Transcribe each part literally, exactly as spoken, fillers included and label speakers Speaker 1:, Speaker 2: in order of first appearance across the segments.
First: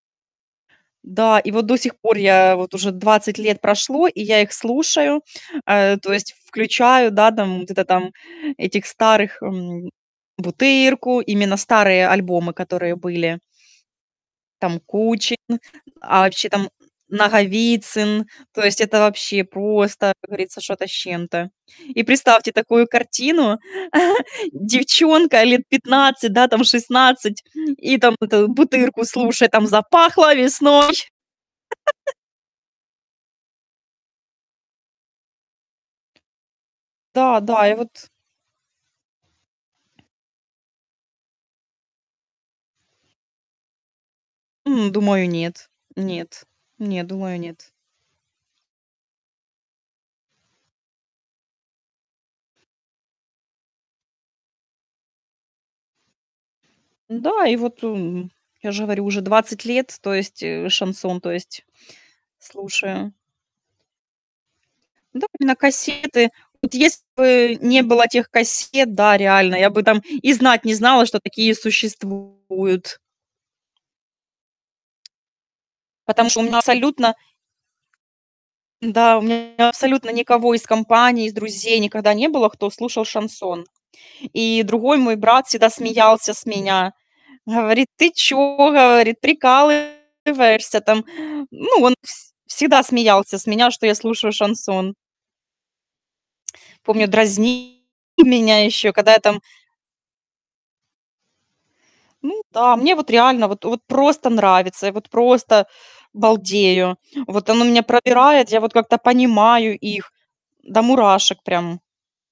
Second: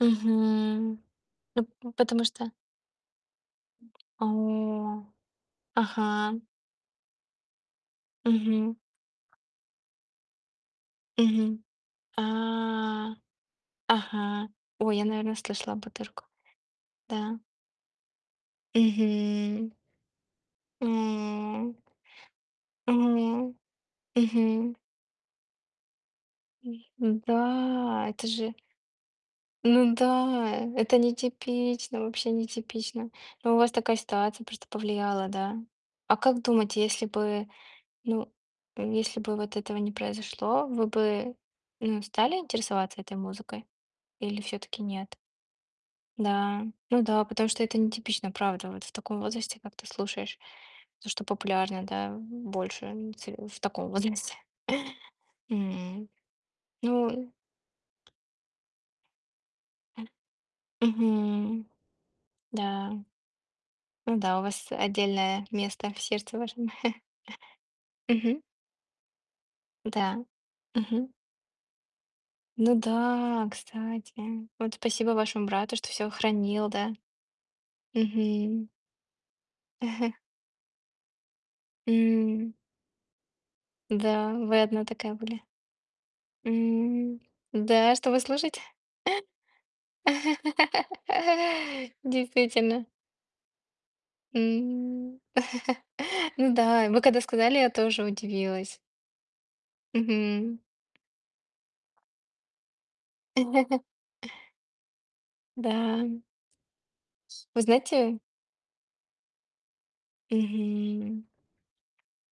Speaker 1: Мгм.
Speaker 2: Да. И
Speaker 1: Ну,
Speaker 2: вот, до
Speaker 1: п
Speaker 2: сих пор,
Speaker 1: потому что?
Speaker 2: я вот уже двадцать лет прошло, и я их
Speaker 1: О!
Speaker 2: слушаю. Э, то есть
Speaker 1: Ага.
Speaker 2: включаю, да, там, где-то там,
Speaker 1: Мгм.
Speaker 2: этих старых, м, "Бутырку", именно
Speaker 1: Мгм.
Speaker 2: старые
Speaker 1: А,
Speaker 2: альбомы, которые были.
Speaker 1: ага.
Speaker 2: Там,
Speaker 1: Ой, я, наверное,
Speaker 2: Кучин,
Speaker 1: слышала, а,
Speaker 2: а
Speaker 1: "Бутырку".
Speaker 2: вообще, там, м,
Speaker 1: Да.
Speaker 2: Наговицын. То есть это, вообще,
Speaker 1: Мгм.
Speaker 2: просто, как говорится, что-то с чем-то.
Speaker 1: М.
Speaker 2: И представьте такую
Speaker 1: Мгм
Speaker 2: картину:
Speaker 1: мгм.
Speaker 2: девчонка лет пятнадцать, да, там,
Speaker 1: М, м.
Speaker 2: шестнадцать и,
Speaker 1: Да,
Speaker 2: там,
Speaker 1: это
Speaker 2: вот эту
Speaker 1: же
Speaker 2: "Бутырку" слушает, там,
Speaker 1: ну
Speaker 2: "Запахло
Speaker 1: да!
Speaker 2: весной."
Speaker 1: Это нетипично, вообще, нетипично. Но, у вас такая ситуация просто повлияла, да? А как думаете, если
Speaker 2: Да,
Speaker 1: бы,
Speaker 2: да. И вот
Speaker 1: ну, э, если бы вот этого не произошло, вы бы, ну, стали интересоваться этой музыкой или всё-таки
Speaker 2: М,
Speaker 1: нет?
Speaker 2: думаю, нет. Нет
Speaker 1: Да. Ну
Speaker 2: нет,
Speaker 1: да,
Speaker 2: думаю,
Speaker 1: потому что
Speaker 2: нет.
Speaker 1: это нетипично, правда. Вот в таком возрасте, как ты слушаешь. То, что популярно, да, м, больше, м, те в таком возрасте. Мгм. Ну, э
Speaker 2: Да, и вот, эм, я же говорю, уже двадцать лет, то есть, э, шансон, то есть,
Speaker 1: Мгм. Да.
Speaker 2: слушаю.
Speaker 1: Ну да, у вас
Speaker 2: Да, были
Speaker 1: отдельное
Speaker 2: на
Speaker 1: место в
Speaker 2: кассеты.
Speaker 1: сердце вашем.
Speaker 2: Вот если бы, не было тех
Speaker 1: Мгм.
Speaker 2: кассет, да, реально я бы, там,
Speaker 1: М-да.
Speaker 2: и знать не знала,
Speaker 1: Мгм.
Speaker 2: что такие
Speaker 1: Ну
Speaker 2: существуют.
Speaker 1: да, кстати. Вот спасибо вашему брату, что всё
Speaker 2: Потому что у [unintelligible]
Speaker 1: хранил, да?
Speaker 2: абсолютно
Speaker 1: Мгм.
Speaker 2: да, у меня абсолютно никого из компании, из друзей никогда не было,
Speaker 1: М.
Speaker 2: кто слушал шансон.
Speaker 1: Да, вы
Speaker 2: И
Speaker 1: одна
Speaker 2: другой
Speaker 1: такая
Speaker 2: мой
Speaker 1: были.
Speaker 2: брат всегда смеялся с меня,
Speaker 1: М,
Speaker 2: говорит:
Speaker 1: да. А что
Speaker 2: "Ты
Speaker 1: вы слушает?
Speaker 2: чё,- говорит- прикалываешься, там?" Ну, он вс всегда
Speaker 1: Действительно.
Speaker 2: смеялся с меня, что я слушаю шансон.
Speaker 1: М. Ну да, вы
Speaker 2: Помню,
Speaker 1: когда сказали, я
Speaker 2: дразнил
Speaker 1: тоже
Speaker 2: меня
Speaker 1: удивилась.
Speaker 2: еще, когда я, там
Speaker 1: Мгм.
Speaker 2: Ну да, мне вот реально вот вот просто нравится. Я вот, просто,
Speaker 1: Да.
Speaker 2: балдею, вот,
Speaker 1: Вы
Speaker 2: оно меня
Speaker 1: знаете
Speaker 2: пробирает. Я вот как-то понимаю их, м, до
Speaker 1: Мгм.
Speaker 2: мурашек, прям.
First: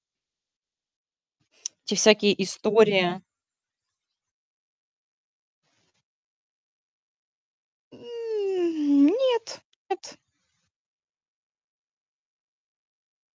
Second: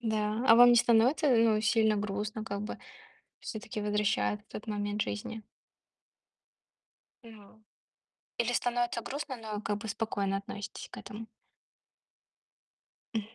Speaker 1: Да. А вам не становится, э, ну,
Speaker 2: Эти
Speaker 1: сильно
Speaker 2: всякие
Speaker 1: грустно, как бы?
Speaker 2: истории.
Speaker 1: Всё-таки, возвращает в тот момент жизни. Или становится
Speaker 2: М,
Speaker 1: грустно, но,
Speaker 2: нет
Speaker 1: как бы,
Speaker 2: нет.
Speaker 1: спокойно относитесь к этому? М.